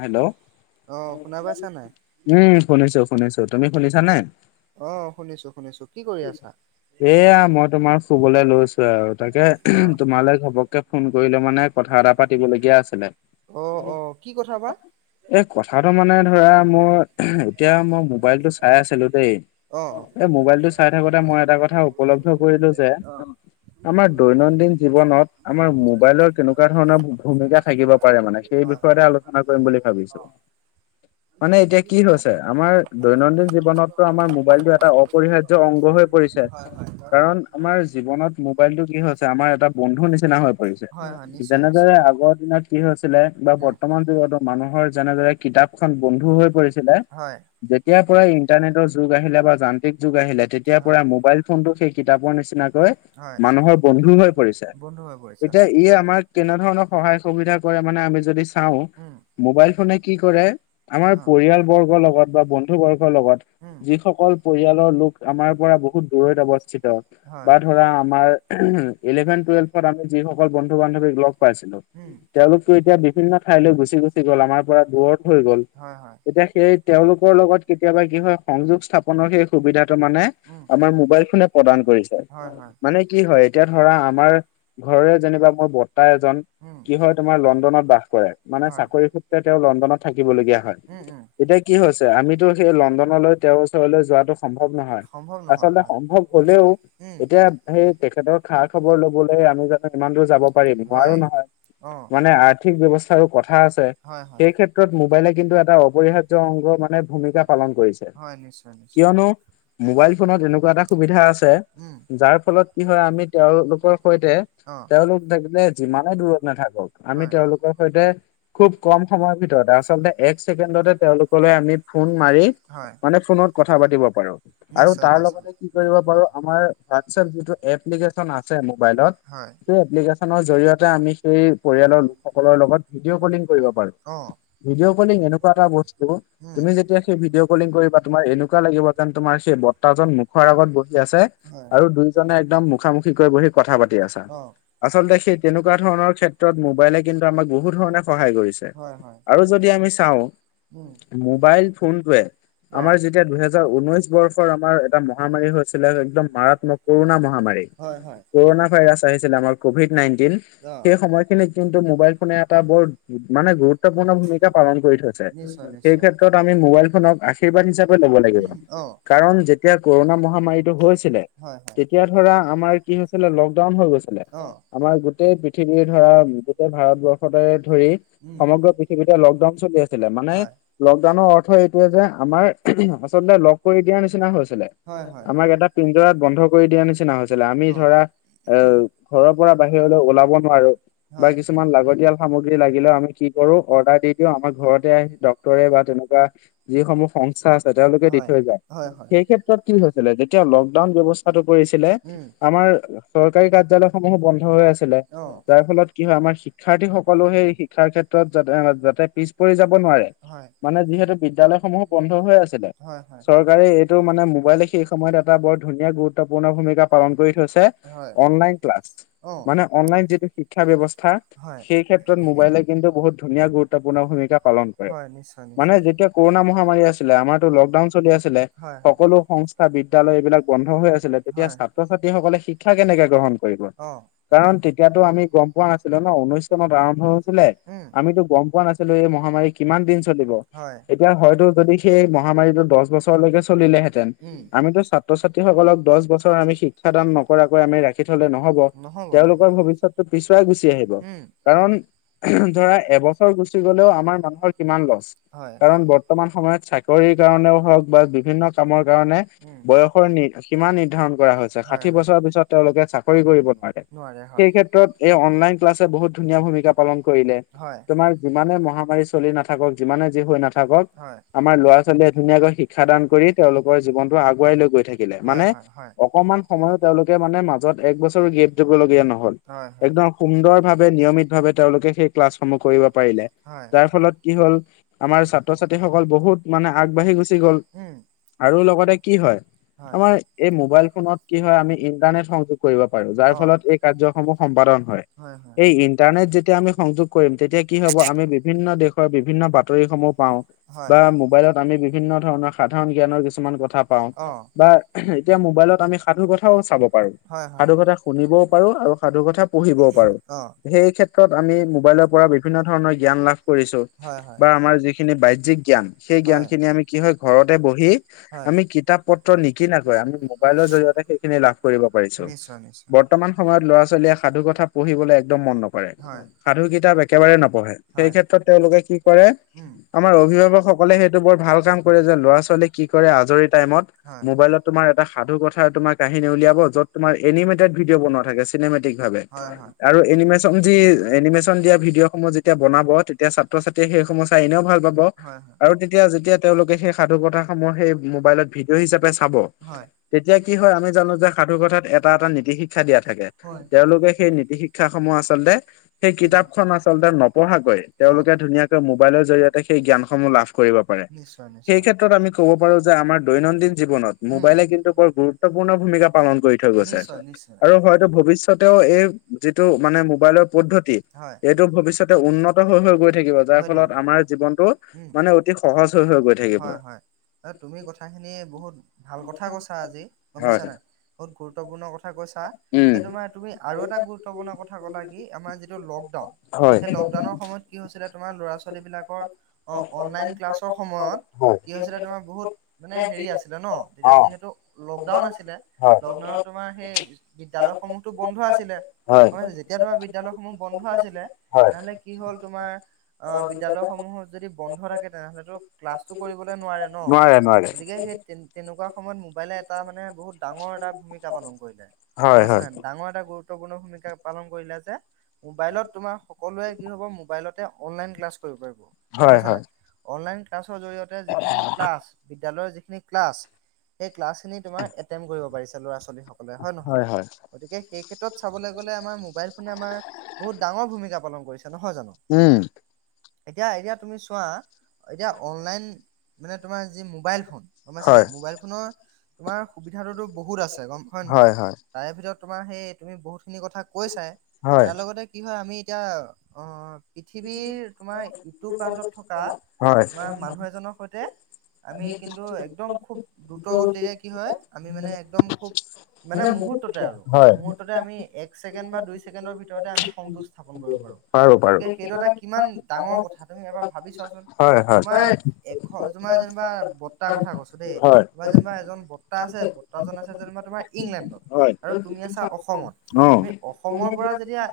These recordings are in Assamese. হেল্ল' অ' শুনা পাইছা নাই? উম শুনিছো শুনিছো তুমি শুনিছা নে? অ' শুনিছো শুনিছো কি কৰি আছা? এয়া মই তোমাৰ শুবলৈ লৈছো আৰু তাকে অ' তোমালৈ ঘপক ফোন কৰিলে মানে কথা এটা পাতিবলগীয়া আছিলে। অ' অ' কি কথা বা? এই কথাটো মানে ধৰা মই এতিয়া মই মোবাইলটো চাই আছিলো দেই। অ' অ' এই মোবাইলটো চাই থাকোতে মই এটা কথা উপলব্ধ কৰিলো যে। অ' আমাৰ দৈনন্দিন জীৱনত আমাৰ মোবাইলৰ কেনেকুৱা ধৰণৰ ভূমিকা থাকিব পাৰে মানে। সেই হয় বিষয়তে আলোচনা কৰিম বুলি ভাবিছো। মানে এতিয়া কি হৈছে আমাৰ দৈনন্দিন জীৱনতটো আমাৰ মোবাইলটো এটা অপৰিহাৰ অংগ হৈ পৰিছে। হয় হয় কাৰণ আমাৰ জীৱনত মোবাইল টো কি হৈছে আমাৰ এটা বন্ধু নিচিনা হৈ পৰিছে। হয় হয় নিশ্চয় যেনেদৰে নিশ্চয় আগৰ দিনত কি হৈছিলে বা উম বৰ্তমান যুগতো মানুহৰ যেনেদৰে কিতাপ এখন বন্ধু হৈ পৰিছিলে হয় যেতিয়াৰ পৰা ইন্টাৰনেটৰ যুগ আহিলে বা যান্ত্ৰিক যুগ আহিলে। এতিয়াৰ হয় পৰা মোবাইল ফোনটো সেই কিতাপৰ নিচিনাকৈ হয় মানুহৰ বন্ধু হৈ পৰিছে। বন্ধু হৈ পৰিছে এতিয়া ই আমাক কেনে ধৰণৰ সহায় সুবিধা কৰে মানে আমি যদি চাও উম মোবাইল ফোনে কি কৰে আমাৰ অ' পৰিয়াল বৰ্গৰ লগত বা বন্ধু বৰ্গৰ লগত উম যিসকল পৰিয়ালৰ লোক আমাৰ পৰা বহুত দূৰত অৱস্থিত হয় বা ধৰা আমাৰ ইলেভেন টেলভ আমি যিসকল বন্ধু বান্ধৱীক লগ পাইছিলো উম তেওঁলোকো এতিয়া বিভিন্ন ঠাইলৈ গুচি গু গুচি গল আমাৰ পৰা দূৰত হৈ গ'ল। হয় হয় তেতিয়া সেই তেওঁলোকৰ লগত কেতিয়াবা কি হয় সংযোগ স্থাপনৰ সেই সুবিধা মানে উম আমাৰ মোবাইল ফোনে প্ৰদান কৰিছে হয় হয় মানে কি হয় এতিয়া ধৰা আমাৰ ঘৰৰে যেনিবা মোৰ বতা এজন উম কি হয় তোমাৰ লণ্ডনত বাস কৰে মানে হয় চাকৰি সূত্ৰে তেওঁ লণ্ডনত থাকিবলগীয়া উম উম হয়। এতিয়া কি হৈছে আমিতো সেই লণ্ডনলৈ তেওঁৰ ওচৰলৈ যোৱাটো সম্ভৱ সম্ভৱ নহয় আচলতে সম্ভৱ হলেও উম এতিয়া সেই তেখেতৰ খা খবৰ লবলৈ আমি ইমান দূৰ যাব পাৰিম হয় নোৱাৰো নহয়। অ মানে আৰ্থিক ব্যৱস্থাৰো কথা আছে হয় হয়। সেই ক্ষেত্ৰত মোবাইলে কিন্তু এটা অপৰিহাৰ্য অংগ মানে ভূমিকা পালন কৰিছে হয় নিশ্চয় নিশ্চয়। কিয়নো মোবাইল ফোনত এনেকুৱা এটা সুবিধা আছে উম যাৰ ফলত কি হয় আমি তেওঁলোকৰ সৈতে অ' তেওঁলোক থাকিলে যিমানে দূৰত নাথাকক আমি হয় তেওঁলোকৰ সৈতে খুব কম সময়ৰ ভিতৰত আচলতে এক ছেকেণ্ডতে তেওঁলোকলৈ আমি ফোন মাৰি হয় মানে ফোনত কথা পাতিব পাৰো। আৰু তাৰ লগতে কি কৰিব পাৰো আমাৰ হোৱাটছএপ যিটো এপ্লিকেশ্যন আছে মোবাইলত হয় এই এপ্লিকেশ্বনৰ জৰিয়তে আমি সেই পৰিয়ালৰ লোকসকলৰ লগত ভিডিঅ' কলিং কৰিব পাৰো। অঁ ভিডিঅ' কলিং এনেকুৱা এটা বস্তু তুমি যেতিয়া সেই ভিডিঅ' কলিং কৰিবা তোমাৰ এনেকুৱা লাগিব তে তোমাৰ সেই বৰ্তাজন মুখৰ আগত বহি আছে হয় আৰু দুইজনে একদম মুখামুখি কৈ বহি কথা পাতি আছা। অ আচলতে সেই তেনেকুৱা ধৰণৰ ক্ষেত্ৰত মোবাইলে কিন্তু আমাক বহুত ধৰণে সহায় কৰিছে। হয় হয়। আৰু যদি আমি চাওঁ উম মোবাইল ফোনটোৱে অ আমাৰ যেতিয়া দুহেজাৰ ঊনৈশ ৰ আমাৰ এটা মহামাৰী হৈছিলে একদম মাৰাত্মক কৰোণা মহামাৰী। হয় হয় কৰনা ভাইৰাছ আহিছিলে আমাৰ কভিড নাইনটিন অ সেই সময়খিনিত কিন্তু মোবাইল ফোনে এটা বৰ মানে গুৰুত্বপূৰ্ণ ভূমিকা পালন কৰি থৈছে নিশ্চয় সেই নিশ্চয় ক্ষেত্ৰত আমি মোবাইল ফোনক আশীৰ্বাদ হিচাপে ল'ব লাগিব অ কাৰণ যেতিয়া কৰোণা মহামাৰীটো হৈছিলে হয় হয় তেতিয়া পৰা কি হৈছিলে লকডাউন হৈ গৈছিলে অ অ আমাৰ গোটেই পৃথিৱীৰ ধৰা গোটেই ভাৰতবৰ্ষতে ধৰি উম সমগ্ৰ পৃথিৱীতে লকডাউন চলি আছিলে মানে হয় লকডাউনৰ অৰ্থ এইটোৱে যে আমাৰ আচলতে কৰি দিয়া নিচিনা হৈছিলে হয় হয় আমাক এটা পিঞ্জদৰাত বন্ধ কৰি দিয়া নিচিনা হৈছিলে আমি অ ধৰা এ ঘৰৰ পৰা বাহিৰলৈ ওলাব নোৱাৰো বা হয় কিছুমান লাগতিয়াল সামগ্ৰী লাগিলেও আমি কি কৰো অৰ্ডাৰ দি দিওঁ আমাৰ ঘৰতে আহি ডক্তৰে বা তেনেকুৱা যিসমূহ সংস্থা আছে তেওঁলোকে দি হয় থৈ যায় হয় হয় সেই ক্ষেত্ৰত কি হৈছিলে যেতিয়া লকডাউন ব্যৱস্থাটো কৰিছিলে উম আমাৰ চৰকাৰী কাৰ্যালয় সমূহো বন্ধ হৈ আছিলে অ যাৰ ফলত কি হয় আমাৰ শিক্ষাৰ্থী সকলো সেই শিক্ষাৰ ক্ষেত্ৰত যাতে যাতে পিছ পৰি যাব নোৱাৰে হয় মানে যিহেতু বিদ্যয়ালয় সমূহো বন্ধ হৈ আছিলে হয় হয় চৰকাৰে এইটো মানে মোবাইলে সেই সময়ত এটা বৰ ধুনীয়া গুৰুত্বপূৰ্ণ ভূমিকা পালন কৰি থৈছে হয় অনলাইন ক্লাছ অ মানে অনলাইন যিটো শিক্ষা ব্যৱস্থা হয় সেই ক্ষেত্ৰত মোবাইলে কিন্তু বহুত ধুনীয়া ধুনীয়া গুৰুত্বপূৰ্ণ ভূমিকা পালন কৰে হয় নিশ্চয় মানে নিশ্চয় যেতিয়া কৰোণা মহামাৰি আছিলে আমাৰতো উম লকডাউন চলি চলি আছিলে হয় হয় সকলো সংস্থা বিদ্যালয় এইবিলাক বন্ধ হৈ আছিলে তেতিয়া হয় ছাত্ৰ ছাত্ৰী সকলে শিক্ষা কেনেকে গ্ৰহণ কৰিব অ কাৰণ তেতিয়াতো আমি গম পোৱা নাছিলো ন ঊনৈশ চনত আৰম্ভ হৈছিলে উম আমি গম পোৱা নাছিলো এই মহামাৰী কিমান দিন চলিব হয় তেতিয়া হয়তো যদি সেই মহামাৰিটো দচ বছৰলৈকে চলিলেহেঁতেন উম আমিতো ছাত্ৰ ছাত্ৰী সকলক দহ বছৰ আমি শিক্ষা দান নকৰাকৈ আমি ৰাখি থলে নহব নহব তেওঁলোকৰ নহব সিহঁতৰ ভৱিষ্যতটো ভবিষ্যতো পিছুৱাই গুচি আহিব গৈছে হম কাৰণ এম ধৰা এবছৰ গুচি গলেও আমাৰ মানুহৰ কিমান হয়, লষ্ট কাৰণ বৰ্তমান সময়ত চাকৰিৰ কাৰণেও হওক বা বিভিন্ন কামৰ কাৰণে উম, বয়সৰ নি সীমা নিৰ্ধাৰণ কৰা হৈছে হয়, ষাঠি হয়, বছৰৰ পিছত তেওঁলোকে চাকৰি কৰিব নোৱাৰে নোৱাৰে হয় সেই ক্ষেত্ৰত এই অনলাইন ক্লাছে বহুত ধুনীয়া ভূমিকা পালন কৰিলে হয়, তোমাৰ যিমানে মহামাৰী চলি নাথাকক যিমানে যি হৈ নাথাকক হয়। আমাৰ লৰা ছোৱালীয়ে ধুণীয়াকৈ শিক শিক্ষাদান কৰি তেওঁলোকৰ জীৱনটো আগুৱাই লৈ গৈ থাকিলে হয়, মানে হয়, হয়, অকমান সময়ত তেওঁলোকে মানে মাজত এক বছৰো গেপ দিবলগীয়া নহল হয়, একদম সুন্দৰ ভাৱে নিয়মিত ভাৱে তেওঁলোকে সেই ক্লাছসমূহ কৰিব পাৰিলে হয়, হয়, যাৰ ফলত কি হ'ল আমাৰ ছাত্ৰ ছাত্ৰীসকল বহুত মানে আগবাঢ়ি গুচি গ'ল উম আৰু লগতে কি হয় হয়, আমাৰ এই মোবাইল ফোনত কি হয় আমি ইন্টাৰনেট সংযোগ কৰিব পাৰো যাৰ অ', ফলত এই কাৰ্য্য সমূহ সম্পাদন হয় এই ইণ্টাৰনেট যেতিয়া আমি সংযোগ কৰিম তেতিয়া কি হ'ব আমি বিভিন্ন দেশৰ বিভিন্ন বাতৰি সমূহ পাওঁ হয়, বা মোবাইলত আমি বিভিন্ন ধৰণৰ সাধাৰণ জ্ঞানৰ কিছুমান কথা পাওঁ অ', বা এতিয়া মোবাইলত আমি সাধুু কথাও চাব পাৰো হয়, হয়, সাধু কথা শুনিবও পাৰো আৰু সাধু কথা পঢ়িবও পাৰো অ', সেই ক্ষেত্ৰত ক্ষেত্ৰত আমি মোবাইলৰ পৰা বিভিন্ন ধৰণৰ জ্ঞান লাভ কৰিছো হয়, বা হয়, আমাৰ যিখিনি বাইজিক জ্ঞান সেই হয়, জ্ঞানখিনি আমি কি হয় ঘৰতে বহি হয়, আমি কিতাপ পত্ৰ নিকিনাকৈ আমি মোবাইলৰ জৰিয়তে সেইখিনি লাভ কৰিব পাৰিছো। নিশ্চয়, নিশ্চয়, বৰ্তমান সময়ত ল'ৰা ছোৱালীয়ে সাধু কথা পঢ়িবলৈ একদম মন নকৰে। সাধু কিতাপ একেবাৰে হয় নপঢ়ে সেই ক্ষেত্ৰত তেওঁলোকে হয় কি কৰে আমাৰ হয়। অভিভাৱকসকলে সেইটো বৰ ভাল কাম কৰি ছে ল'ৰা ছোৱালী কি কৰে আজৰি টাইমত হয়, মোবাইলত তোমাৰ এটা সাধু কথা তোমাৰ কাহিনী উলিয়াব য'ত তোমাৰ এনিমেটেড ভিডিঅ' বনোৱা থাকে চিনেমেটিক ভাৱে হয়, হয়, আৰু এনিমেচন যি এনিমেচন দিয়া ভিডিঅ' সমূহ যেতিয়া বনাব তেতিয়া ছাত্ৰ ছাত্ৰীয়ে সেই সমূহৰ চাই এনেও ভাল পাব। হয়, আৰু তেতিয়া যেতিয়া তেওঁলোকে সেই সাধু কথাসমূহ সেই মোবাইলত ভিডিঅ' হিচাপে চাব। হয়, তেতিয়া কি হয় আমি জানো যে সাধু কথাত এটা এটা নীতি শিক্ষা দিয়া থাকে হয়, হয়, তেওঁলোকে সেই নীতি শি ক্ষা সমূহ আচলতে। সেই কিতাপখন আচলতে নপঢ়াকৈ অ'। তেওঁলোকে ধুনীয়াকৈ মোবাইলৰ জৰিয়তে সেই জ্ঞান সমূহ লাভ কৰিব। পাৰে। নিশ্চয় সেই নিশ্চয়, ক্ষেত্ৰত আমি ক'ব পাৰো যে আমাৰ দৈনন্দিন জীৱনত উম, মোবাইলে কিন্তু বৰ গুৰুত্বপূৰ্ণ ভূমিকা নিশ্চয়। নিশ্চয় নিশ্চয়। এইটো ভৱিষ্যতেও এই যিটো মানে মোবাইলৰ পদ্ধতি হয়, এইটো ভৱিষ্যতে উন্নত হৈ হৈ গৈ থাকিব যাৰ হৈ ফলত থাকিব, আমাৰ জীৱনটো উম। মানে অতি সহজ হৈ হৈ গৈ থাকিব। অ তুমি কথাখিনি বহুত ভাল কথা কৈছা আজি গম পাইছা হয় নাই বহুত গুৰুত্বপূৰ্ণ কথা কৈছা, উম তোমাৰ তুমি আৰু এটা গুৰুত্বপূৰ্ণ কথা ক'লা কি আমাৰ যিটো লকডাউন হয়। সেই লকডাউনৰ সময়ত কি হৈছিলে তোমাৰ ল'ৰা ছোৱালী বিলাকৰ অ' অনলাইন ক্লাছৰ সময়ত। হয় কি হৈছিলে তোমাৰ বহুত মানে হেৰি আছিলে ন তেতিয়া অ যিহেতু লকডাউন আছিলে হয় লকডাউনত তোমাৰ সেই বিদ্যালয় সমূহতো বন্ধ আছিলে। হয়। তেতিয়া ধৰ বিদ্যালয়সমূহ বন্ধ আছিলে হয় তেনেহ'লে কি হল তোমাৰ অ' বিদ্যালয় সমূহ যদি বন্ধ থাকে তেনেহলেতো ক্লাছটো কৰিবলে নোৱাৰে ন গতিকে সেই তেনেকুৱা সময়ত মোবাইলে এটা মানে বহুত ডাঙৰ এটা ভূমিকা পালন কৰিলে। গম হয় পাইছ হয় নাই? ডাঙৰ এটা গু ৰুত্বপূৰ্ণ ভূমিকা পালন কৰিলে যে মোবাইলত তোমাৰ সকলোৱে কি হ'ব মোবাইলতে অনলাইন ক্লাছ কৰিব পাৰিব। গম হয় পাইছা হয় নাই? অনলাইন ক্লাছৰ জৰিয় তে যিখিনি ক্লাছ বিদ্যালয়ৰ যিখিনি ক্লাছ। সেই ক্লাছখিনি তোমাৰ এটেণ্ড কৰিব পাৰিছে ল'ৰা ছোৱালীসকলে হয় নহয়, গতিকে সেই ক্ষেত্ৰত চাবলৈ গ'লে আমাৰ মোবাইল ফোনে আমাৰ বহুত ডাঙৰ ভূমিকা পালন কৰিছে নহয় জানো? উম এতিয়া এতিয়া তুমি চোৱা এতিয়া অনলাইন মানে তোমাৰ যি মোবাইল ফোন গম পাইছা হয় নাই মোবাইল ফোনৰ তোমাৰ সুবিধাতটোতো বহুত আছে গম হয় নহয় তাৰে ভিতৰত তোমাৰ সেই তুমি বহুতখিনি কথা কৈ চাই হয় তাৰ লগতে কি হয় আমি এতিয়া অ পৃথিৱীৰ তোমাৰ ইটো প্ৰান্তত থকা হয় তোমাৰ মানুহ এজনৰ সৈতে আমি কিন্তু একদম খুব দ্ৰুতগতিৰে কি হয় আমি মানে একদম খুব মানে মুহুৰ্ততে আৰু হয় মুহুৰ্ততে আমি এক ছেকেণ্ড বা দুই ছেকেণ্ডৰ ভিতৰতে আমি সংযুগ স্থাপন কৰিব পাৰো গতিকে এইটো এটা কিমান ডাঙৰ কথা তুমি এবাৰ ভাবি চোৱাচোন। হয় হয়। তোমাৰ এ তোমাৰ যেনিবা বৰ্তাৰ কথা কৈছো দেই। হয়। তোমাৰ যেনিবা এজন বৰ্তা আছে ব্তাজন আছে যেনিবা তোমাৰ ইংলেণ্ডত, হয় আৰু তুমি আছা অসমত। অ তুমি অসমৰ পৰা যেতিয়া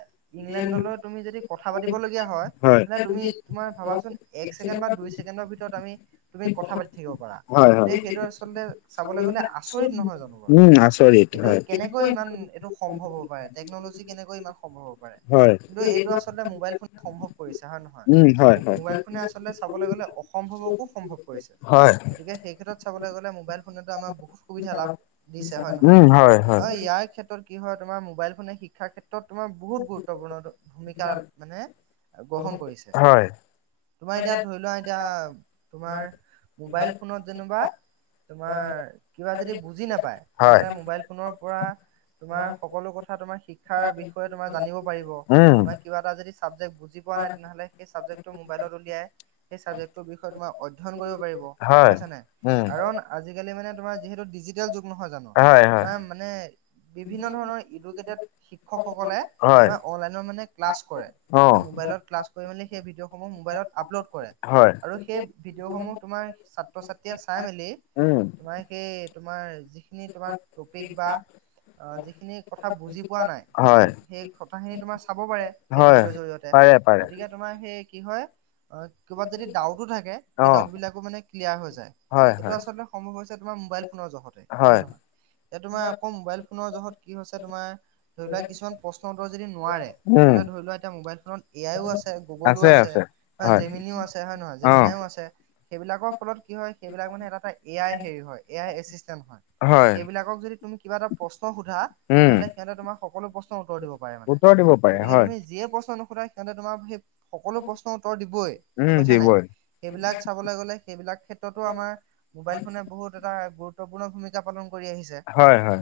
ইংলেণ্ডলৈ তুমি যদি কথা পাতিবলগীয়া হয় মানে তুমি তোমাৰ ভাবাচোন, এক ছেকেণ্ড বা দুই ছেকেণ্ডৰ ভিতৰত আমি তুমি কথা পাতি থাকিব পাৰা। হয় হয় হয়। এতিয়া সেইটো আচলতে চাবলৈ গলে আচৰিত নহয় জানো, বাৰু উম আচৰিত এইটো হয়। কেনেকৈ ইমান এইটো সম্ভৱ হ'ব পাৰে। টেকন'লজি কেনেকৈ ইমান সম্ৱ হ'ব পাৰে। হয় কিন্ত এইটো আচলতে মোবাইল ফোন সম্ভৱ কৰিছে হয় নহয়? উম হয় হয়। মোবাইল ফোনে আচলতে চাবলৈ গ'লে অসম্ভৱকো সম্ভৱ কৰিছে। হয়। গতিকে সেই ক্ষেত্ৰত চাবলৈ গ'লে মোবাইল ফোনত আমাৰ বহুত সুবিধা লাভ দিছে হয় উম নহয়? হয় আৰু ইয়াৰ ক্ষেত্ৰত কি হয় তোমাৰ মোবাইল ফোনে শিক্ষাৰ ক্ষেত্ৰত তোমাৰ বহুত গুৰুত্বপূৰ্ণ ভূমিকা মানে গ্ৰহণ কৰিছে। হয়। হয়। তোমাৰ এতিয়া ধৰি লোৱা এতিয়া তোমাৰ মোবাইল ফোনত যেনিবা তোমাৰ কিবা যদি বুজি নাপায়, হয়। তেনেহ'লে মোবাইল ফোনৰ পৰা তোমাৰ সকলো কথা তোমাৰ শিক্ষাৰ বিষয়ে তোমাৰ জানিব পাৰিব, উম। তোমাৰ কিবা এটা যদি চাবজেক বুজি পোৱা নাই তেনেহ'লে, সেই চাবজেক্টো মোবাইলত উলিয়াই সেই চাবজেক্টটোৰ বিষয়ে তোমাৰ অধ্যয়ন কৰিব পাৰিব, গম হয়, পাইছনে নাই উম, কাৰণ আজি কালি মানে তোমাৰ যিহেতু ডিজিতেল যোগ নহয় জানো? হয়, হয়। তোমাৰ মানে বিভিন্ন ধৰণৰ এইটোত শিক্ষকসকলে হয়, অনলায়নত মানে ক্লাছ কৰে। মানে অ'। মোবাইলত ক্লাস কৰি মেলি সেই ভিডিঅ'সমূহ মোবাইলত আপলোড কৰে। হয়, আৰু সেই ভিডিঅ'সমূহ তোমাৰ ছাত্ৰ ছাত্ৰীয়ে চাই মেলি উম, তোমাৰ সেই তোমাৰ যিখিনি তোমাৰ টপিক বা অ' যিখিনি কথা বুজি পোৱা নাই, সেই, হয়, সেই কথাখিনি তোমাৰ চাব পাৰে সেই হয়, ভিডিঅ'ৰ জৰিয়তে পাৰে, পাৰে, গতিকে তোমাৰ সেই কি হয়, অ' কৰবাত যদি ডাউতো থাকে সেই অ', ডাউট বিলাকো মানে ক্লিয়াৰ হৈ যায়। হয়, এইটো হয়। আচলতে সম্ভৱ হৈছে তোমাৰ মোবাইল ফোনৰ জহতে হয়, নহয়? এ তোমাৰ অকল মবাইল ফোনৰ জহত কি হৈছে তোমাৰ ধৰি লোৱা কিছুমান প্ৰশ্ন উত্তৰ যদি নোৱাৰে উম, তেনেহ'লে ধৰি লোৱা এতিয়া মোবাইল ফোনত এ আই ও আছে, গুগলো আছে, হয় জেমিনও আছে হয় নহয় অ'। জেমিনাই ও আছে। সেইবিলাকৰ ফলত কি হয়, সেইবিলাক মানে এটা-এটা এ আই হেৰি হয়, এ আই এচিষ্টেণ্ট হয়। সেইবিলাকক যদি তুমি কিবা এটা প্ৰশ্ন সোধা উম তেনেহ'লে সিহঁতে তোমাক সকলো প্ৰশ্নৰ উত্তৰ দিব পাৰে মানে, উত্তৰ দিব পাৰে গতিকে হয় তুমি যিয়ে প্ৰশ্ন নুশোধা সিহঁতে তোমাৰ সেই সকলো প্ৰশ্নৰ উত্তৰ দিবই গম উম পাইছা নাই? দিবই সেইবিলাক চাবলৈ গ'লে সেইবিলাক ক্ষেত্ৰতো আমাৰ মোবাইল ফোনে বহুত এটা গুৰুত্ব গুৰুত্বপূৰ্ণ ভূমিকা পালন কৰি আহিছে হয় হয়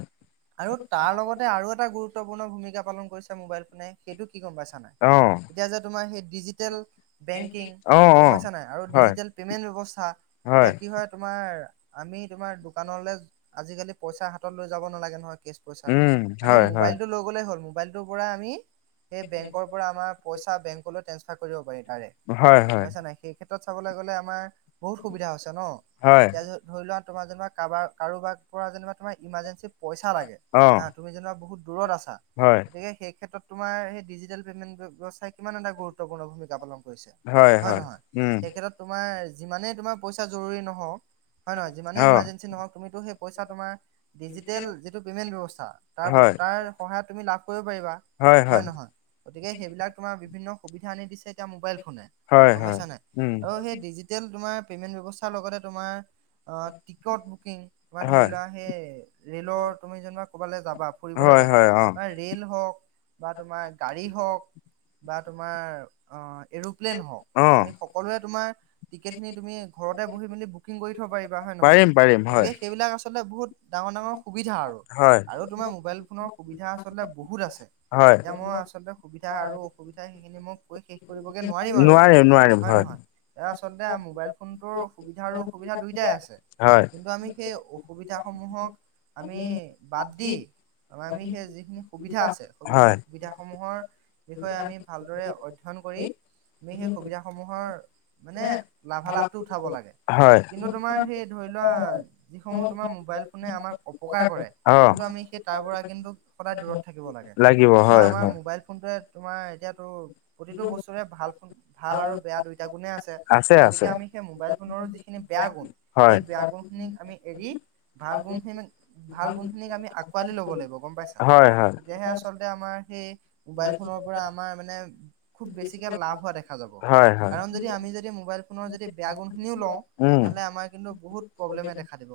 আৰু তাৰ লগতে আৰু এটা গুৰুত্বপূৰ্ণ ভূমিকা পালন কৰিছে মোবাইল ফোনে, সেইটো কি গম পাইছানে নাই? অ'। এতিয়া যে তোমাৰ সেই ডিজিটেল বেংকিং অ গম অ পাইছানে নাই আৰু হয় ডিজিটেল পেমেণ্ট ব্যৱস্থা, এতিয়া কি হয় তোমাৰ আমি তোমাৰ দোকানলৈ আজিকালি পইচা হাতত লৈ যাব নালাগে নহয় কেচ পইচা, উম আমি হয় মোবাইল হয় টো লৈ গ'লে হ'ল। মোবাইলটোৰ পৰাই আমি সেই বেংকৰ পৰা আমাৰ পইচা বেংকলৈ ট্ৰেন্ঞ্চফাৰ কৰিব পাৰি তাৰে হয় গম হয় পাইছা নাই, সেই ক্ষেত্ৰত চাবলৈ গ'লে আমাৰ বহুত সুবিধা হৈছে ন', হয় এতিয়া যদি ধৰি লোৱা তোমাৰ যেনিবা কাৰোবাৰ-কাৰোবাৰ পৰা যেনিবা তোমাৰ ইমাৰজেঞ্চি পইচা লাগে হা অ'। তুমি যেনিবা বহুত দূৰত আছা হয়। গতিকে সেই ক্ষেত্ৰত তোমাৰ সেই ডিজিটেল পেমেণ্ট ব্যৱসায় কিমান এটা গুৰুত্বপূৰ্ণ ভূমিকা পালন হৈছে হয় নহয়? এই ক্ষেত্ৰত তোমাৰ যিমানেই তোমাৰ পইচা জৰুৰী নহওক হয় নহয়, যিমানেই অ ইমাৰ্জেঞ্চি নহওক তুমিতো সেই পইচা তোমাৰ ডিজিটেল যিটো পে'মেণ্ট ব্যৱস্থা তাৰ ব হয় তাৰ সহায়ত তুমি লাভ কৰিব পাৰিবা। হয় নহয় গতিকে সেইবিলাক তোমাৰ বিভিন্ন সুবিধা আনি দিছে এতিয়া মোবাইল ফোনে। হয় গম হয় পাইছা নাই উম আৰু সেই ডিজিটেল তোমাৰ পেমেণ্ট ব্যৱস্থাৰ লগতে তোমাৰ অ টিকট বুকিং, তোমাৰ ধৰি হয় লোৱা সেই ৰেলৰ তুমি যেনিবা বালে যাবা ফুৰিবলৈ হয় যাবা হয় অ বা ৰেল হওক বা তোমাৰ গাড়ী হওক বা তোমাৰ অহ এৰোপ্লেন হওক, অ আমি সকলোৱে তোমাৰ টিকেটখিনি তুমি ঘৰতে বহি মেলি বুকিং কৰি থব পাৰিবা হয় নহয়? পাৰিম পাৰিম হয় গতিকে সেইবিলাক আচলতে বহুত ডাঙৰ ডাঙৰ সুবিধা আৰু। হয় আৰু তোমাৰ মোবাইল ফোনৰ সুবিধা আচলতে বহুত আছে হয় এতিয়া মই আচলতে সুবিধা আৰু অসুবিধা সেইখিনি মই কৈ শেষ কৰিবগে নোৱাৰিম আৰু হয় নহয়? এ আচলতে মোবাইল ফোনটোৰ সুবিধা আৰু অসুবিধা দুয়োটাই আছে। হয় কিন্তু আমি সেই অসুবিধাসমূহক আমি বাদ দি তাৰমানে আমি সেই যিখিনি সুবিধা আছে, সুবিধা হয় সুবিধাসমূহৰ বিষয়ে আমি ভালদৰে অ ধ্যয়ন কৰি আমি সেই সুবিধাসমূহৰ মানে লাভালাভটো উঠাব লাগে। হয় কিন্তু তোমাৰ সেই ধৰি লোৱা, যিসমূহ তোমাৰ মোবাইল ফোনে আমাক অপকাৰ কৰে অ কিন্তু আমি সেই তাৰ পৰা কিন্তু সদায় দূৰত থাকিব লাগে, লাগিব চ' হয় আমাৰ মোবাইল ফোনটোৱে হয় তোমাৰ এতিয়াতো প্ৰতিটো বস্তুৰে ভাল ফল ভাল আৰু বেয়া দুইটা গুণে আছে। গতিকে আমি সেই মোবাইল ফোনৰ যিখিনি বেয়া গুণ সেই হয়। বেয়া গুণখিনিক আমি এৰি ভাল গুণখিনি ভাল গুণ খিনি আমি আকোৱালি ল'ব লাগিব গম পাইছা? হয় হয় তেতিয়াহে আচলতে আমাৰ সেই মোবাইল ফোনৰ পৰা আমাৰ মানে খুব বেছিকে লাভ হোৱা দেখা যাব হয় হয়। কাৰণ যদি আমি যদি মোবাইল ফোনৰ যদি বেয়া গুণখিনিও লওঁ উম। তেনেহলে আমাৰ কিন্তু বহুত প্ৰব্লেমে দেখা দিব।